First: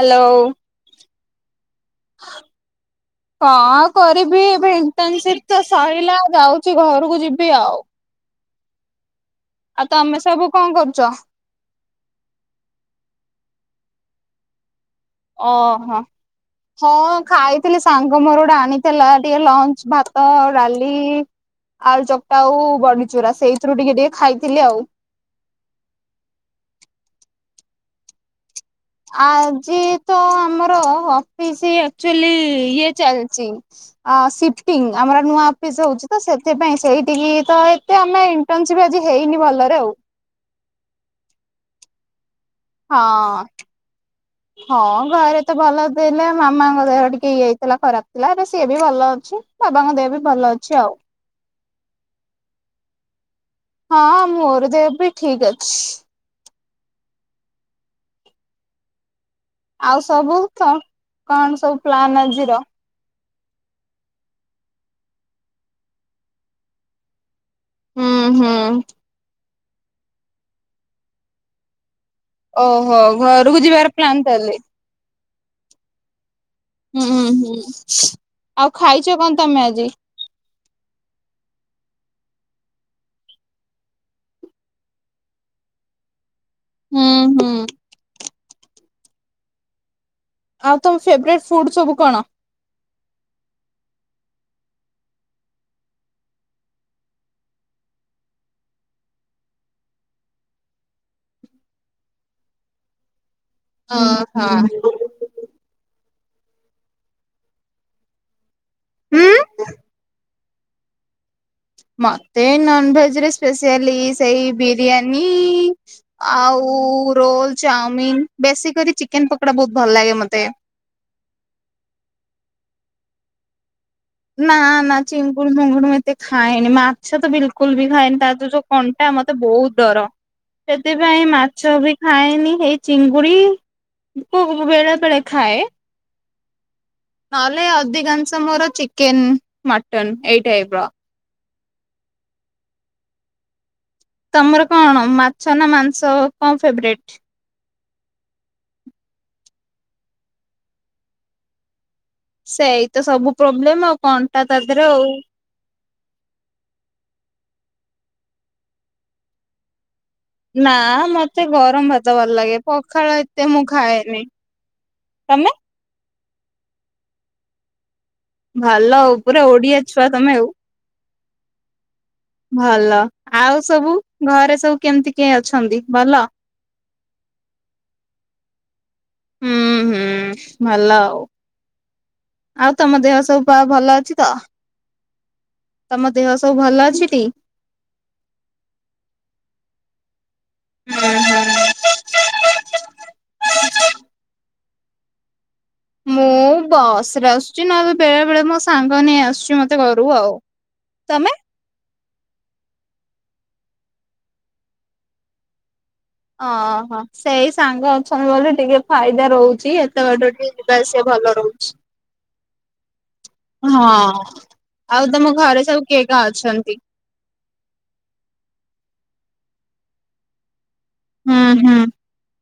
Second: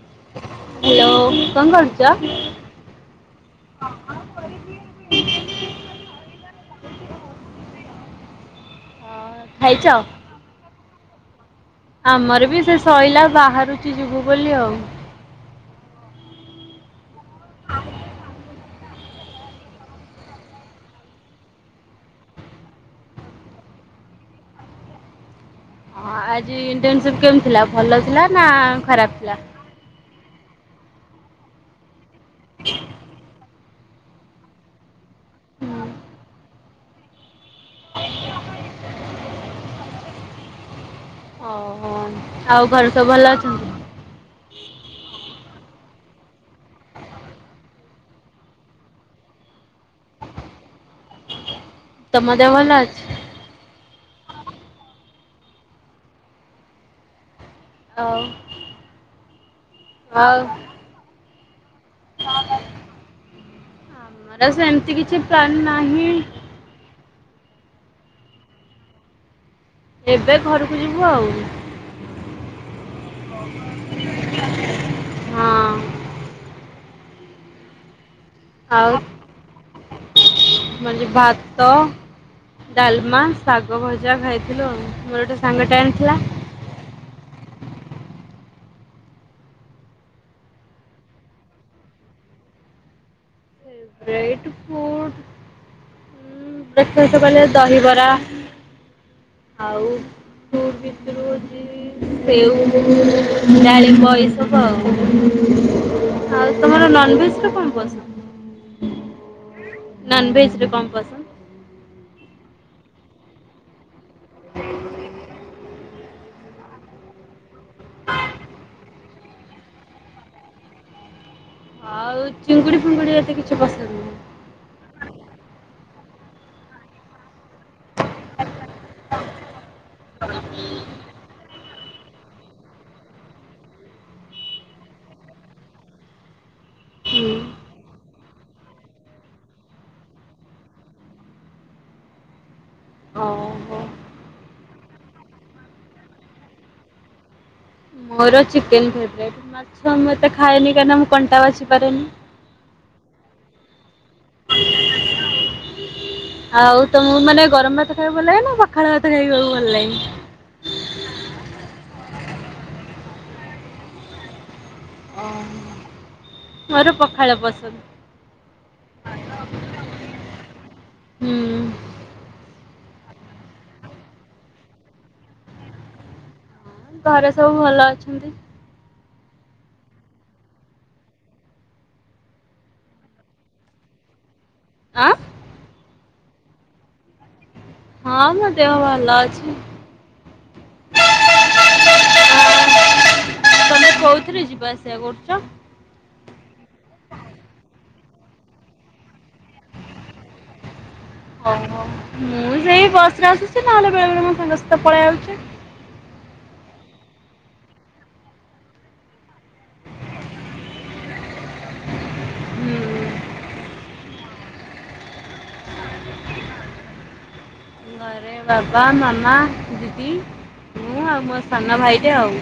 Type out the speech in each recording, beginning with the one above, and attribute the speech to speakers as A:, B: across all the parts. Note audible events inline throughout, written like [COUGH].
A: Hello.
B: Hello, କଣ କରୁଚ?
A: କଣ କରିବି ଏବେ ଇନର୍ଟନସିପ୍ ତ ସହିଲା ଯାଉଛି ଘରକୁ ଯିବି ଆଉ।
B: ହଁ ଖାଇଛ?
A: ଆଉ ତୋମେ ସବୁ କଣ କରୁଚ?
B: ଆମର ବି ସେ ସଇଲା ବାହାରୁଚି ଯିବୁ ବୋଲି ଆଉ।
A: ଓ ହଁ, ହଁ ଖାଇଥିଲି ସାଙ୍ଗ ମୋର ଗୋଟେ ଆଣିି ଥିଲା ଟିକେ ଲଞ୍ଚ ଭାତ ଆଉ ଡାଲି ଆଳୁ ଚକଟା ଆଉ ବଡିଚୁରା ସେଇଥିରୁ ଟିକେ ଟିକେ ଖାଇଥିଲି ଆଉ।
B: ହଁ ଆଜି ଇଣ୍ଟର୍ନସିପ୍ କେମିତି ଥିଲା? ଭଲ ଥିଲା ନା ଖରାପ ଥିଲା?
A: ଆଜି ତ ଆମର ଅଫିସି ଆକ୍ଚୁଲି ଇଏ ଚାଲିଚି। ଆ, ସିଫ୍ଟିଙ୍ଗ ଆମର ନୂଆ ଅଫିସ୍ ହଉଛି ତ ସେଥିପାଇଁ ସେଇଟିକି ତ ଏ ତେ ଆମେ ଇଣ୍ଟର୍ନସିପ ଆଜି ହେଇନି ଭଲରେ ଆଉ।
B: ଓହୋ, ଆଉ ଭ
A: ହଁ। ହଁ ଘରେ ତ ଭଲ ଥିଲେ, ମାମାଙ୍କ ଦେହ ଟିକେ ଇଏ ହେଇଥିଲା ଖରାପ ଥିଲା, ଏବେ ସିଏ ବି ଭଲ ଅଛି। ବାବାଙ୍କ ଦେହ ବି ଭଲ ଅଛି ଆଉ।
B: ତୋମ ଦେହ ଭଲ ଅଛି?
A: ହଁ ମୋର ଦେହ ବି ଠିକ ଅଛି।
B: ଆଉ।
A: ଆଉ ସବୁ ସ- କଣ ସବୁ ପ୍ଲାନ୍ ଆଜିର?
B: ମୋର ସେମତି କିଛି ପ୍ଲାନ୍ ନାହିଁ।
A: ହୁଁ, ହୁଁ।
B: ଏବେ ଘରକୁ ଯିବୁ ଆଉ।
A: ଓହୋ, ଘରକୁ ଯିବାର ପ୍ଲାନ୍ ତାହେଲେ?
B: ହଁ।
A: ହୁଁଁ, ହୁଁ ଆଉ ଖାଇଛ କଣ ତୋମେ ଆଜି?
B: ମୁଁ ଆଜି ଭାତ ଡାଲମା, ଶାଗ ଭଜା ଖାଇଥିଲୁ ଆଉ, ମୋର ଗୋଟେ ସାଙ୍ଗ ଟେ ଆଣି ଥିଲା।
A: ହୁଁ, ହୁଁ। ଆଉ ତୋମ ଫେବରେଟ୍ ଫୁଡ୍ ସବୁ କଣ?
B: ଏଇଟି ଫୁ ବିଶେଷ କହିଲେ ଦହିବରା। ଆଉ ଫୁଟ୍ ଭିତରୁ ହଉଛି ସେଉ [INAUDIBLE] ଡାଳିମ୍ବ ଏଇ
A: ଓହୋ
B: ସବୁ ଆଉ, ଆଉ ତୋମର ନନଭେଜ୍ ରେ କଣ ପସନ୍ଦ?
A: ହୁଁ।
B: ନନଭେଜ୍ ରେ କଣ ପସନ୍ଦ?
A: ମୋତେ ନନଭେଜ୍ ରେ ସ୍ପେସିଆଲି ସେଇ ବିରିୟାନୀ। ଆଉ ରୋଲ୍ ଚାଉମିିନ ବେଶୀ କରି ଚିକେନ ପକୋଡା ବହୁତ ଭଲ ଲାଗେ ମତେ।
B: ଆଉ ଚିଙ୍ଗୁଡି ଫିଙ୍ଗୁଡି ଏତେ କିଛି ପସନ୍ଦ ନୁହଁ।
A: ନାଁ ନାଁ ଚିଙ୍ଗୁଡି ମୀଙ୍ଗୁଡ଼ି ମୁଁ ଏତେ ଖାଏନି ମାଛ ତ ବିଲକୁଲ୍ ବି ଖାଏନି ତାର ଯୋଉ ସବୁ କଣ୍ଟା ମତେ ବହୁତ ଡର। ସେଥିପାଇଁ ମାଛ ବି ଖାଏନି ଏଇ ଚିଙ୍ଗୁଡି ଭୋକ କଲେ ବେଳେ ବେଳେ ଖାଏ।
B: ହୁଁ।
A: ନହେଲେ ଅଧିକାଂଶ ମୋର ଚିକେନ ମଟନ ଏଇ ଟାଇପର।
B: ଓ ହୋ।
A: ତମର କଣ ମାଛ ନାଁ ମାଂସ କଣ ଫେବ୍ରେଟ୍?
B: ମୋର ଚିକେନ ଫେବ୍ରେଟ୍ ମାଛ ମୁଁ ଏତେ ଖାଏନି କାରଣ ମୁଁ କଣ୍ଟା ବାଛି ପାରେନି।
A: ସେଇତ ସବୁ ପ୍ରୋବ୍ଲେମ୍ ଆଉ କଣ୍ଟା ତା ଦେହେରେ ଆଉ।
B: ଆଉ ତମକୁ ମାନେ ଗରମ ଭାତ ଖାଇବାକୁ ଭଲ ଲାଗେ ନାଁ ପଖାଳ ଭାତ ଖାଇବାକୁ ଭଲ ଲାଗେ?
A: ନାଁ ମତେ ଗରମ ଭାତ ଭଲ ଲାଗେ ପଖାଳ ଏତେ ମୁଁ ଖାଏନି। ତମେ?
B: ମୋର ପଖାଳ ପସନ୍ଦ।
A: ଭଲ ଆଉ ପୁରା ଓଡିଆ ଛୁଆ ତମେ ଆଉ।
B: ହୁଁ।
A: ଭଲ ଆଉ ସବୁ ଘରେ ସବୁ କେମିତି କିଏ ଅଛନ୍ତି ଭଲ?
B: ଘରେ ସବୁ ଭଲ ଅଛନ୍ତି।
A: ହୁଁ ହୁଁ ଭଲ ଆଉ। ଆଉ ତମ ଦେହ ସବୁ ପ୍ରାୟ ଭଲ ଅଛି ତ?
B: ଆଁ?
A: ତମ ଦେହ ସବୁ ଭଲ ଅଛି ଟି?
B: ହଁ ମୋ ଦେହ ଭଲ ଅଛି।
A: ହୁଁ ହୁଁ ହୁଁ।
B: ଆଉ ତମେ କୋଉଥିରେ ଯିବା ଆସିବା କରୁଛ?
A: ମୁଁ ବସ୍ ରେ ଆସୁଛି ନହେଲେ ବେଳେ ବେଳେ ମୋ ସାଙ୍ଗ ନେଇ ଆସୁଛି ମତେ ଘରୁ ଆଉ। ତମେ?
B: ଓ ହୋ ମୁଁ ସେଇ ବସ୍ ରେ ଆସୁଛି ନହେଲେ ବେଳେ ବେଳେ ମୋ ସାଙ୍ଗ ସହିତ ପଳେଇ ଆସୁଛି।
A: ଓ ହୋ ସେଇ ସାଙ୍ଗ ଅଛନ୍ତି ବୋଲି ଟିକେ ଫାଇଦା ରହୁଛି ଏତେ ବାଟ ଟି ଯିବା ଆସିବା ଭଲ ରହୁଛି।
B: ହୁଁ।
A: ହଁ ଆଉ ତମ ଘରେ ସବୁ କିଏ କିଏ ଅଛନ୍ତି?
B: ଘରେ ବାବା ମାମା ଦିଦି ମୁଁ ଆଉ
A: ହୁଁ
B: ମୋ
A: ହୁଁ
B: ସାନ ଭାଇଟେ ଆଉ।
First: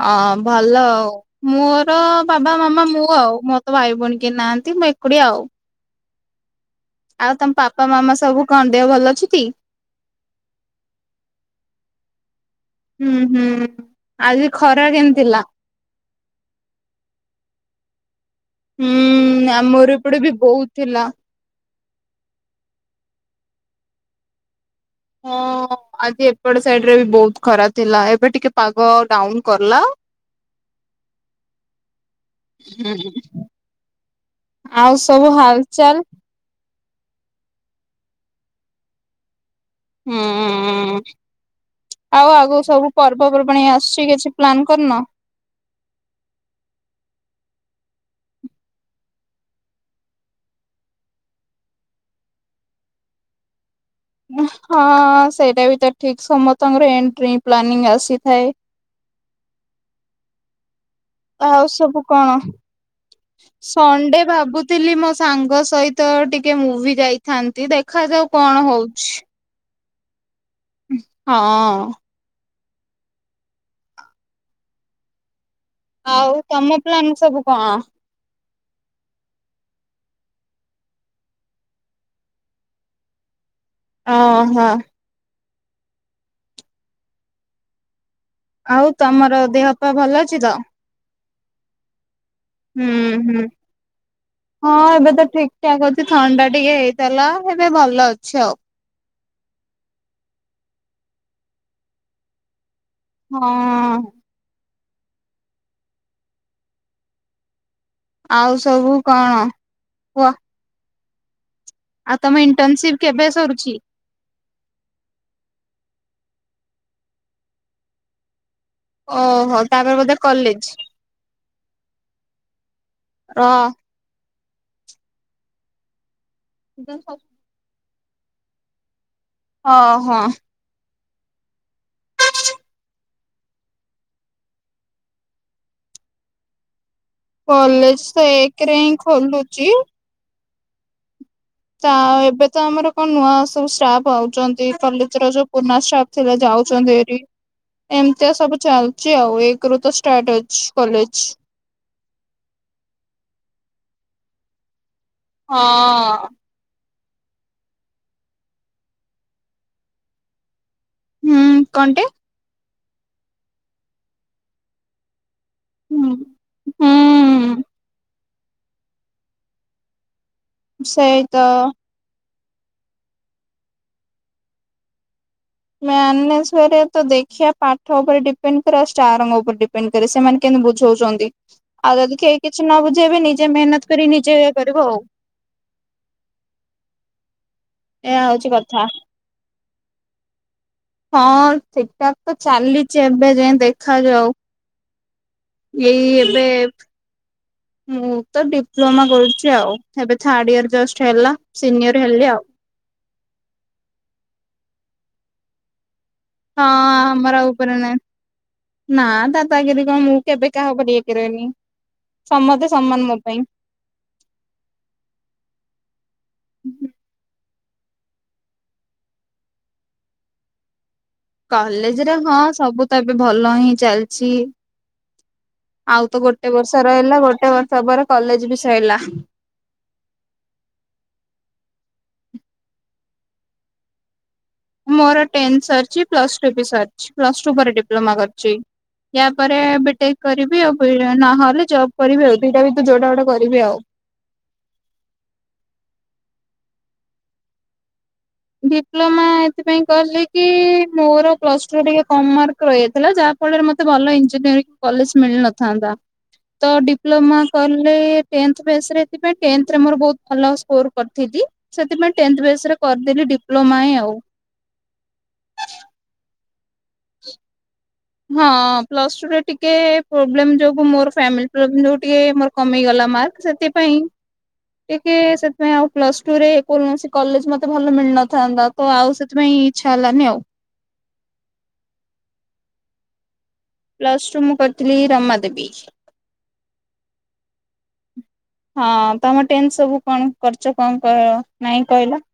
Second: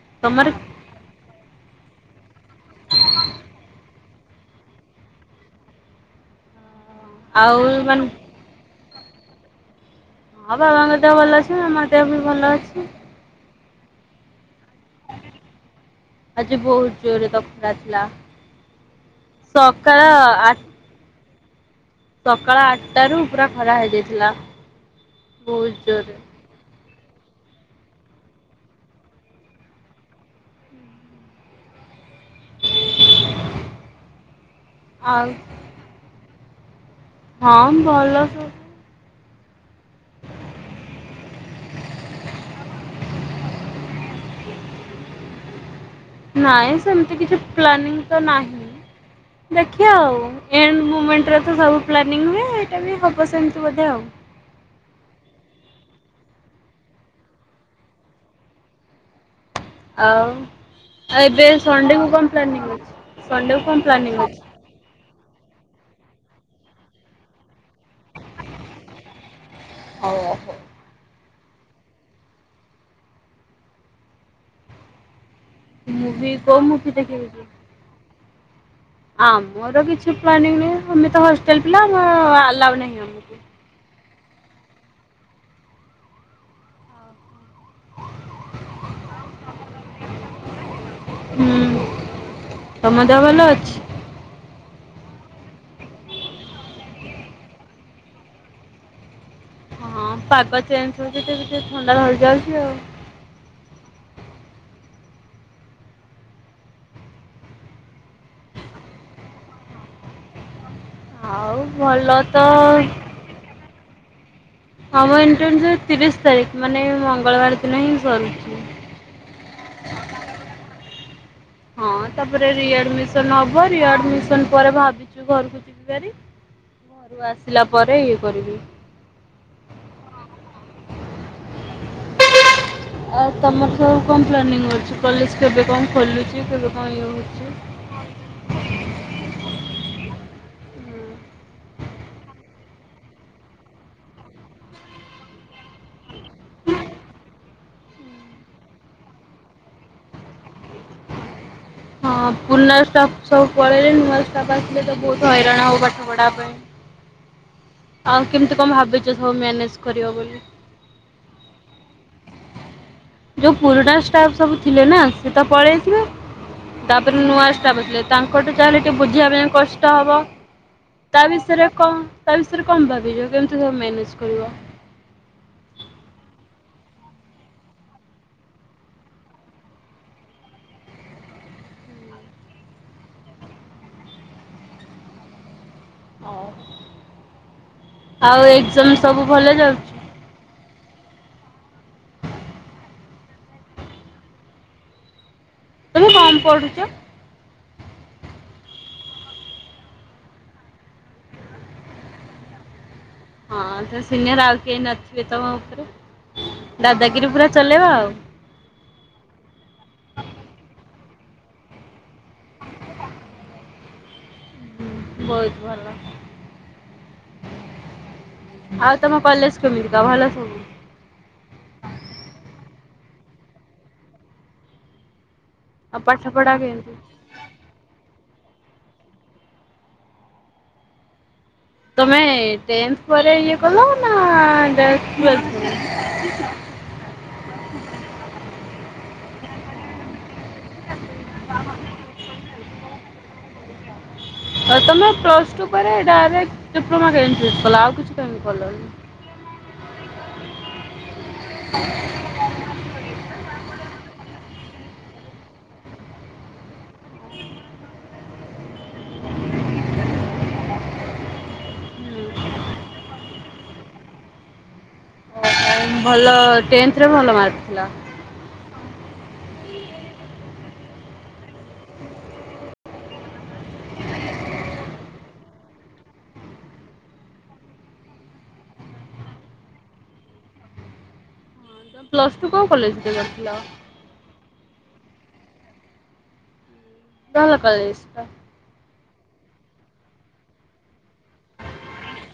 A: ହଁ
B: ତମର
A: ଭ ଲ ଆଉ ମୋର ବାବା ମାମା ମୁଁ ଆଉ ମୋର ତ ଭାଇ ଭଉଣୀ କେହି ନାହାନ୍ତି ମୁଁ ଏକୁଟିଆ ଆଉ। ଆଉ ତମ ପାପା ମାମା ସବୁ କଣ ଦେହ ଭଲ ଅଛି ଟି?
B: ହଁ ବାବାଙ୍କ ଦେହ ଭଲ ଅଛି ମାମା ଦେହ ବି ଭଲ ଅଛି।
A: ହୁଁ ହୁଁ ଆଜି ଖରା କେମିତି ଥିଲା?
B: ଆଜି ବହୁତ ଜୋରେ ତ ଖରା ଥିଲା।
A: ହୁଁ ଆମର
B: ସକାଳ
A: ଏପଟେ ବି
B: ଆ
A: ବହୁତ ଥିଲା।
B: ସକାଳ ଆଟାରୁ ପୁରା ଖରା ହେଇଯାଇଥିଲା
A: ହଁ
B: ବହୁତ ଜୋରେ।
A: ଆଜି ଏପଟ ସାଇଟ୍ ରେ ବି ବହୁତ ଖରା ଥିଲା ଏବେ ଟିକେ ପାଗ ଡାଉନ୍ କଲା। ହୁଁ ଆଉ ସବୁ ହାଲଚାଲ୍?
B: ହଁ ଭଲ ସବୁ।
A: ହୁଁ। ଆଉ ଆଗକୁ ସବୁ ପର୍ବ ପର୍ବାଣି ଆସୁଚି କିଛି ପ୍ଲାନ୍ କରିନ?
B: ନାଇଁ ସେମତି କିଛି ପ୍ଲାନିଂ ତ ନାହିଁ। ଦେଖିଆ ଆଉ। ଏଣ୍ଡ ମୁମେଣ୍ଟ ରେ ତ ସବୁ ପ୍ଲାନିଂ ହୁଏ, ଏଇଟା ବି ହବ ସେମତି ବୋଧେ ଆଉ।
A: ହଁ ସେଇଟା ବି ତ ଠିକ୍। ସମସ୍ତଙ୍କର ଏଣ୍ଡ୍ ରେ ପ୍ଲାନିଂ ଆସିଥାଏ।
B: ଆଉ, ଆଉ ଏବେ ସଣ୍ଡେ କୁ କଣ ପ୍ଲାନିଂ ଅଛି ସଣ୍ଡେ କୁ କଣ ପ୍ଲାନିଂ ଅଛି?
A: ଥିଲି ମୋ ସାଙ୍ଗ ସହିତ ଟିକେ ମୁଭି ଯାଇଥାନ୍ତି ଦେଖାଯାଉ କଣ ହଉଚି।
B: ଓହୋ।
A: ହଁ।
B: ମୁଭି
A: ଆଉ
B: କୋଉ
A: ତମ
B: ମୁଭି
A: ପ୍ଲାନ
B: ଦେଖିବାକୁ
A: ସବୁ
B: ଯିବେ?
A: କଣ?
B: ଆମର କିଛି ପ୍ଲାନିଂ ନାହିଁ। ଆମେ ତ ହଷ୍ଟେଲ ପିଲା ଆଲାଉ ନାହିଁ ଆମକୁ।
A: ଓହୋ। ଆଉ ତମର ଦେହ ପା ଭଲ ଅଛି ତ?
B: ହୁଁ। ତମ
A: ହୁଁ
B: ଦେହ ଭଲ
A: ହୁଁ।
B: ଅଛି?
A: ହଁ ଏବେ ତ ଠିକ୍ ଠାକ୍ ଅଛି ଥଣ୍ଡା ଟିକେ ହେଇଥେଲା। ଏବେ ଭଲ ଅଛି ଆଉ।
B: ହଁ ପାଗ ଚେଞ୍ଜ ହଉଛି ଯେ ବି ଟିକେ ଥଣ୍ଡା ଧରିଯାଉଚି ଆଉ।
A: ହଁ। ଆଉ ସବୁ କଣ କୁହ।
B: ଆଉ
A: ଆଉ
B: ଭଲ
A: ତମ
B: ତ
A: ଇଣ୍ଟର୍ନସିପ କେବେ ସରୁଚି?
B: ଆମ ଇଣ୍ଟର୍ନସିପ୍ ତିରିଶ ତାରିଖ୍ ମାନେ ମଙ୍ଗଳବାର ଦିନ ହିଁ ସରୁଚି।
A: ଓହୋ ତାପରେ ବୋଧେ କଲେଜ୍?
B: ହଁ ତାପରେ ରିଆଡିମିସନ୍
A: ଅ
B: ହବ। ରିଆଡିମିସନ୍ ପରେ ଭାବିଚି ଘରକୁ ଯିବି ଭାରି। ଘରୁ ଆସିଲା ପରେ ଇଏ କରିବି।
A: ଅ ହଁ।
B: [INAUDIBLE] ଆଉ ତମର ସବୁ କଣ ପ୍ଲାନିଂ ଅଛି? କଲେଜ୍ କେବେ କଣ ଖୋଲୁଚି କେବେ କଣ ଇଏ ହଉଚି।
A: କଲେଜ୍ ତ ଏକ ରେ ହିଁ ଖୋଲୁଚି। ତ ଏବେ ତ ଆମର କଣ ନୂଆ ସବୁ ଷ୍ଟାଫ ଆଉଛନ୍ତି କଲେଜ ର ଯୋଉ ପୁରୁଣା ଷ୍ଟାଫ୍ ସେରା ଯାଉଛନ୍ତି ଭାରି ଏମିତିଆ ସବୁ ଚାଲୁଚି ଆଉ। ଏକ ରୁ ତ ଷ୍ଟାର୍ଟ ଅଛି କଲେଜ୍।
B: ହଁ ପୁରୁଣା ଷ୍ଟାପ୍ ସବୁ ପଳେଇଲେ ନୂଆ ଷ୍ଟାପ୍ [UNINTELLIGIBLE] ତ ବହୁତ ହଇରାଣ ହବୁ ପାଠ ପଢ଼ା
A: ହଁ।
B: ପାଇଁ। ଆଉ କେମିତି କଣ ଭାବିଚ ସବୁ ମ୍ୟାନେଜ୍ କରିବ ବୋଲି?
A: ହୁଁ କଣ ଟେ?
B: ଯୋଉ ପୁରୁଣା ଷ୍ଟାପ୍ ସବୁ ଥିଲେ ନା ସେ ତ ପଳେଇଥିବେ।
A: ହୁଁ।
B: ତାପରେ ନୂଆ
A: ହୁଁ
B: ଷ୍ଟାଫ ଆସିଲେ ତାଙ୍କଠୁ ଯାହେଲେ ଟିକେ ବୁଝିବା ପାଇଁ କଷ୍ଟ ହବ। ତା
A: ସେଇତ।
B: ବିଷୟରେ କଣ ତା ବିଷୟରେ କଣ ଭାବିଚ? କେମିତି ସବୁ ମ୍ୟାନେଜ୍ କରିବ?
A: ମ୍ୟାନେଜ୍ କରିବା ଦେଖିବା ପାଠ ଉପରେ ଡିପେଣ୍ଡ କରିବା ସାର୍ ଙ୍କ ଉପରେ ଡି ପେଣ୍ଡ କରେ ସେମାନେ କେମତି ବୁଝଉଛନ୍ତି। ଆଉ ଯଦି କେହି କିଛି ନ ବୁଝେଇବେ ନିଜେ ମେହନତ କରି ନିଜେ ଇଏ କରିବୁ ଆଉ। ଏହା ହଉଛି
B: ଆଉ
A: କଥା।
B: ଏଜ୍ଜାମ୍ ସବୁ ଭଲ ଯାଉଚି?
A: ହଁ ଠିକ୍ ଠାକ୍ ତ ଚାଲିଚି ଏବେ ଯାଏ। ଦେଖାଯାଉ। ଏଇ
B: ତମେ କଣ
A: ଏବେ
B: ପଢୁଛ?
A: ମୁଁ ତ ଡିପ୍ଲୋମା କରୁଛି ଆଉ ଏବେ ଥାର୍ଡ ଇୟର ଜଷ୍ଟ ହେଲା। ସିନିୟର ହେଲି ଆଉ।
B: ହଁ ତ ସିନିୟର ଆଉ କେହି ନଥିବେ ତମ ଉପରେ
A: ହଁ
B: ଦାଦାଗିରି
A: ଆମର
B: ପୁରା
A: ଆଉ ଉପରେ
B: ଚଲେଇବ
A: ନାହିଁ।
B: ଆଉ।
A: ନା ଦାଦାଗିରି କଣ ମୁଁ କେବେ କାହାକୁ ଇଏ କରିନି। ସମସ୍ତେ ସମ୍ମାନ ମୋ ପାଇଁ।
B: ହଁ ବହୁତ ଭଲ। ଆଉ ତମ କଲେଜ କେମିତି କ ଭଲ ସବୁ?
A: କଲେଜରେ ହଁ ସବୁ ତ ଏବେ ଭଲ ହିଁ ଚାଲିଛି। ଆଉ ତ
B: ପାଠ
A: ଗୋଟେ
B: ପଢା
A: ବର୍ଷ
B: କେମିତି?
A: ରହିଲା ଗୋଟେ ବର୍ଷ ପରେ କଲେଜ ବି ସରିଲା।
B: ତମେ ଟେନ୍ଥ ପରେ ଇଏ କଲ, ନା ଡାଇରେଟ୍ ଟୁୱଲେଭ?
A: ପ୍ଲ ଟୁ ବି ସରିଛି ପ୍ଲ ଟୁ ପରେ ଡିପ୍ଲୋମା କରିଛି ୟା ପରେ ବିଟେକ୍ କରିବି ଆଉ ନହେଲେ ଜବ୍ କରିବି ଆଉ, ଦିଟା ଭିତରେ ଯୋଉଟା ଗୋଟେ କରିବି ଆଉ।
B: ହଁ ତମ ପ୍ଲସ ଟୁ ପରେରେ ଡାଇରେକ୍ଟ ଡିପ୍ଲୋମା [UNINTELLIGIBLE] କଲନି?
A: ଡିପ୍ଲୋମା ଏଥିପାଇଁ କିଲ କି ମୋର ପ୍ଲସ ଟୁ ଟିକେ କମ୍ ମାର୍କ ରହିଥିଲା ଯା ଫଳରେ ମତେ ଭଲ ଇଞ୍ଜିନିୟରି କଲେଜ ମିଳିନଥାନ୍ତା ତା ତ ଡିପ୍ ଡିପ୍ଲୋମା କଲେ ଟେନ୍ଥ ବେସ ରେ ସେଥିପାଇଁ ଟେନ୍ଥ ରେ ମୋର ବହୁତ ଭଲ ସ୍କୋର। କରିଥିଲି ସେଥିପାଇଁ ଟେନ୍ଥେ ବେସ୍ ରେ କରିଦିଲି ଡିପ୍ଲୋମା ଆଉ।
B: ଭଲ ଟେନ୍ଥରେ ଭଲ ମାର୍କ ଥିଲା।
A: ହଁ ପ୍ଲସଟୁରେ ଟିକେ ପ୍ରୋବ୍ଲେମ ଯୋଉ ମୋର ଫାମିଲ ପ୍ରୋବ୍ଲେ ଯୋଉ ଟିକେ ମୋର କମିଗଲା ମାର୍କ, ସେଥିପାଇଁ ଟିକେ ସେଥିପାଇଁ ଆଉ ପ୍ଲସ ଟୁ ରେ କୌଣସି କଲେଜ ମତେ ଭଲ ମିଳିନଥାନ୍ତା। କ ଆଉ ସେଥିପାଇଁ ଇଚ୍ଛା ହେଲାନି ଆଉ।
B: ପ୍ଲସ ଟୁ କୋଉ କଲେଜରେ କରିଥିଲ?
A: ପ୍ଲସ ଟୁ ମୁଁ କରିଥିଲି ରମା ଦେବୀ।
B: ଭଲ କଲେଜତ।
A: ହଁ ତମ ଟେନ୍ ସବୁ କଣ କରୁଛ କଣ [UNINTELLIGIBLE] ନାଇଁ କହିଲ?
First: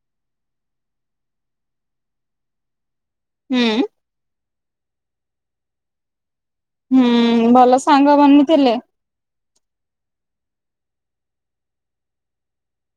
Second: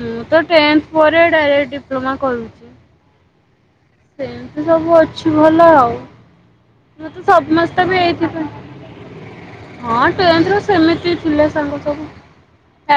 B: ମୁଁ ତ ଟେନ୍ଥ ପରେ ଡାଇରେକ୍ଟ ଡିପ୍ଲୋମା କରଛି।
A: ହୁଁ।
B: ସେମିତି ସବୁ ଅଛି ଭଲ ଆଉ ମତେ
A: ହୁଁ ଭଲ
B: ସମସ୍ତେ ବି
A: ସାଙ୍ଗ
B: ହେଇ [UNINTELLIGIBLE]
A: ବନିଥିଲେ
B: ହଁ ଟୁୱାଭେଲ ରେ ସେମିତି [UNINTELLIGIBLE] ଥିଲେ ସବୁ।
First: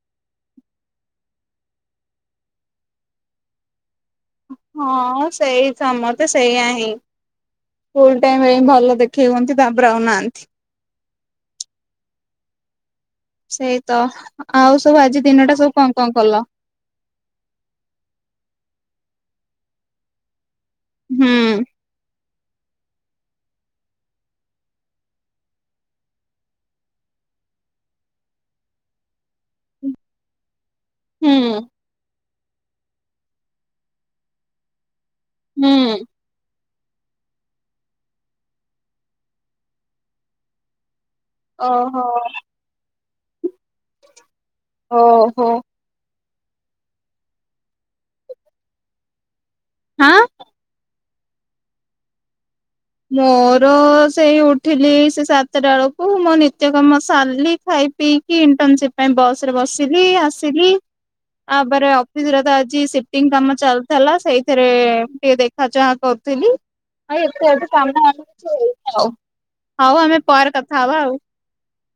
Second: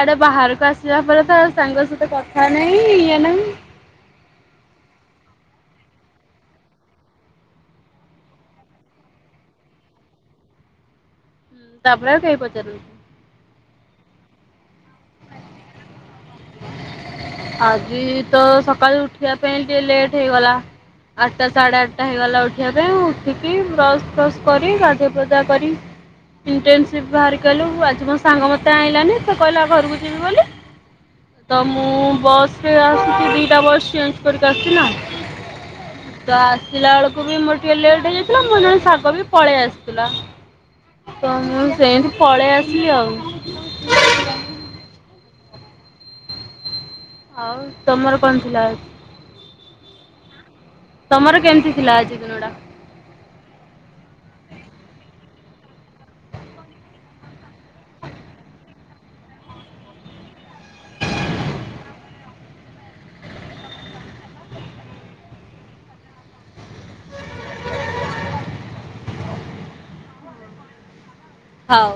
B: ଆଡେ ବାହାରକୁ ଆସିବା ପରେ ତ ସାଙ୍ଗ ସହିତ କଥା ନାହିଁ ଇଏ ନାହିଁ।
A: ହଁ ସେଇ ତ ସମସ୍ତେ ସେଇା ହଁ। ସ୍କୁଲ ଟାଇମ ପାଇଁ ଭଲ ଦେଖେଇ ହୁଅନ୍ତି ତାପରେ ଆଉନାହାନ୍ତି।
B: ତାପରେ ଆଉ କେହି ପଚାରୁନାହାନ୍ତି।
A: ସେଇତ ଆଉ ସବୁ ଆଜି ଦିନ ଟା ସବୁ କଣ କଣ କଲ?
B: ଆଜି ତ ସକାଳୁ ଉଠିବା ପାଇଁ ଟିକେ ଲେଟ୍ ହେଇଗଲା।
A: ହୁଁ
B: ଆଠଟା ସାଢ଼େ ଆଠ ଟା ହେଇଗଲା ଉଠିବା ପାଇଁ ମୁଁ ଉଠିକି ବ୍ରସ୍ ଫ୍ରସ୍ କରି ଗାଧୁଆ ଫାଦୁଆ କରି। ଇଣ୍ଟର୍ନସିପ୍ ବାହାରି କଲୁ ଆଜି ମୋ ସାଙ୍ଗ ମୋତେ ଆଣିଲାନି ତ କହିଲା ଘରକୁ ଯିବି ବୋଲି। ତ
A: ହୁଁ
B: ମୁଁ ବସ ରେ ଆସୁଛି ଦିଟା [UNINTELLIGIBLE] କରି ଆସୁଛି
A: ହୁଁ
B: [UNINTELLIGIBLE] ପିଲା ବେଳକୁ ବି ମୋର ଟିକେ ଲେଟ୍ ହେଇଯାଇଥିଲା ମୋ ନ ଶାଗ ବି ପଳେଇ ଆସିଥିଲା। ତ ମୁଁ
A: ଓହୋ
B: ସେମତି ପଳେଇ ଆସିଲି ଆଉ।
A: ଓହୋ।
B: ଆଉ ତମର କଣ ଥିଲା?
A: ହଁ।
B: ତମର କେମିତି ଥିଲା ଆଜି ଦିନଟା?
A: ମୋର ସେଇ ଉଠିଲି ସେ ସାତଟା ବେଳକୁ, ମୋର ନିତ୍ୟ କାମ ସାରିଲି ଖାଇ ପିଇ କି ଇଣ୍ଟର୍ନସିପ୍ ପାଇଁ ବସ୍ ରେ ବସିଲି ଆସିଲି। ଆପରେ ଅଫିସ୍ ରେ ତ ଆଜି ସିଫ୍ଟିଙ୍ଗ କାମ ଚାଲଥିଲା, ସେଇଥିରେ ଟିକେ ଦେ ଦେଖା ଚାହାଁ କରୁଥିଲି। ଆଉ ଏତେଡ [UNINTELLIGIBLE] ହୋଉ ଆମେ ପରେ କଥା ହବା ଆଉ।
B: ହଉ।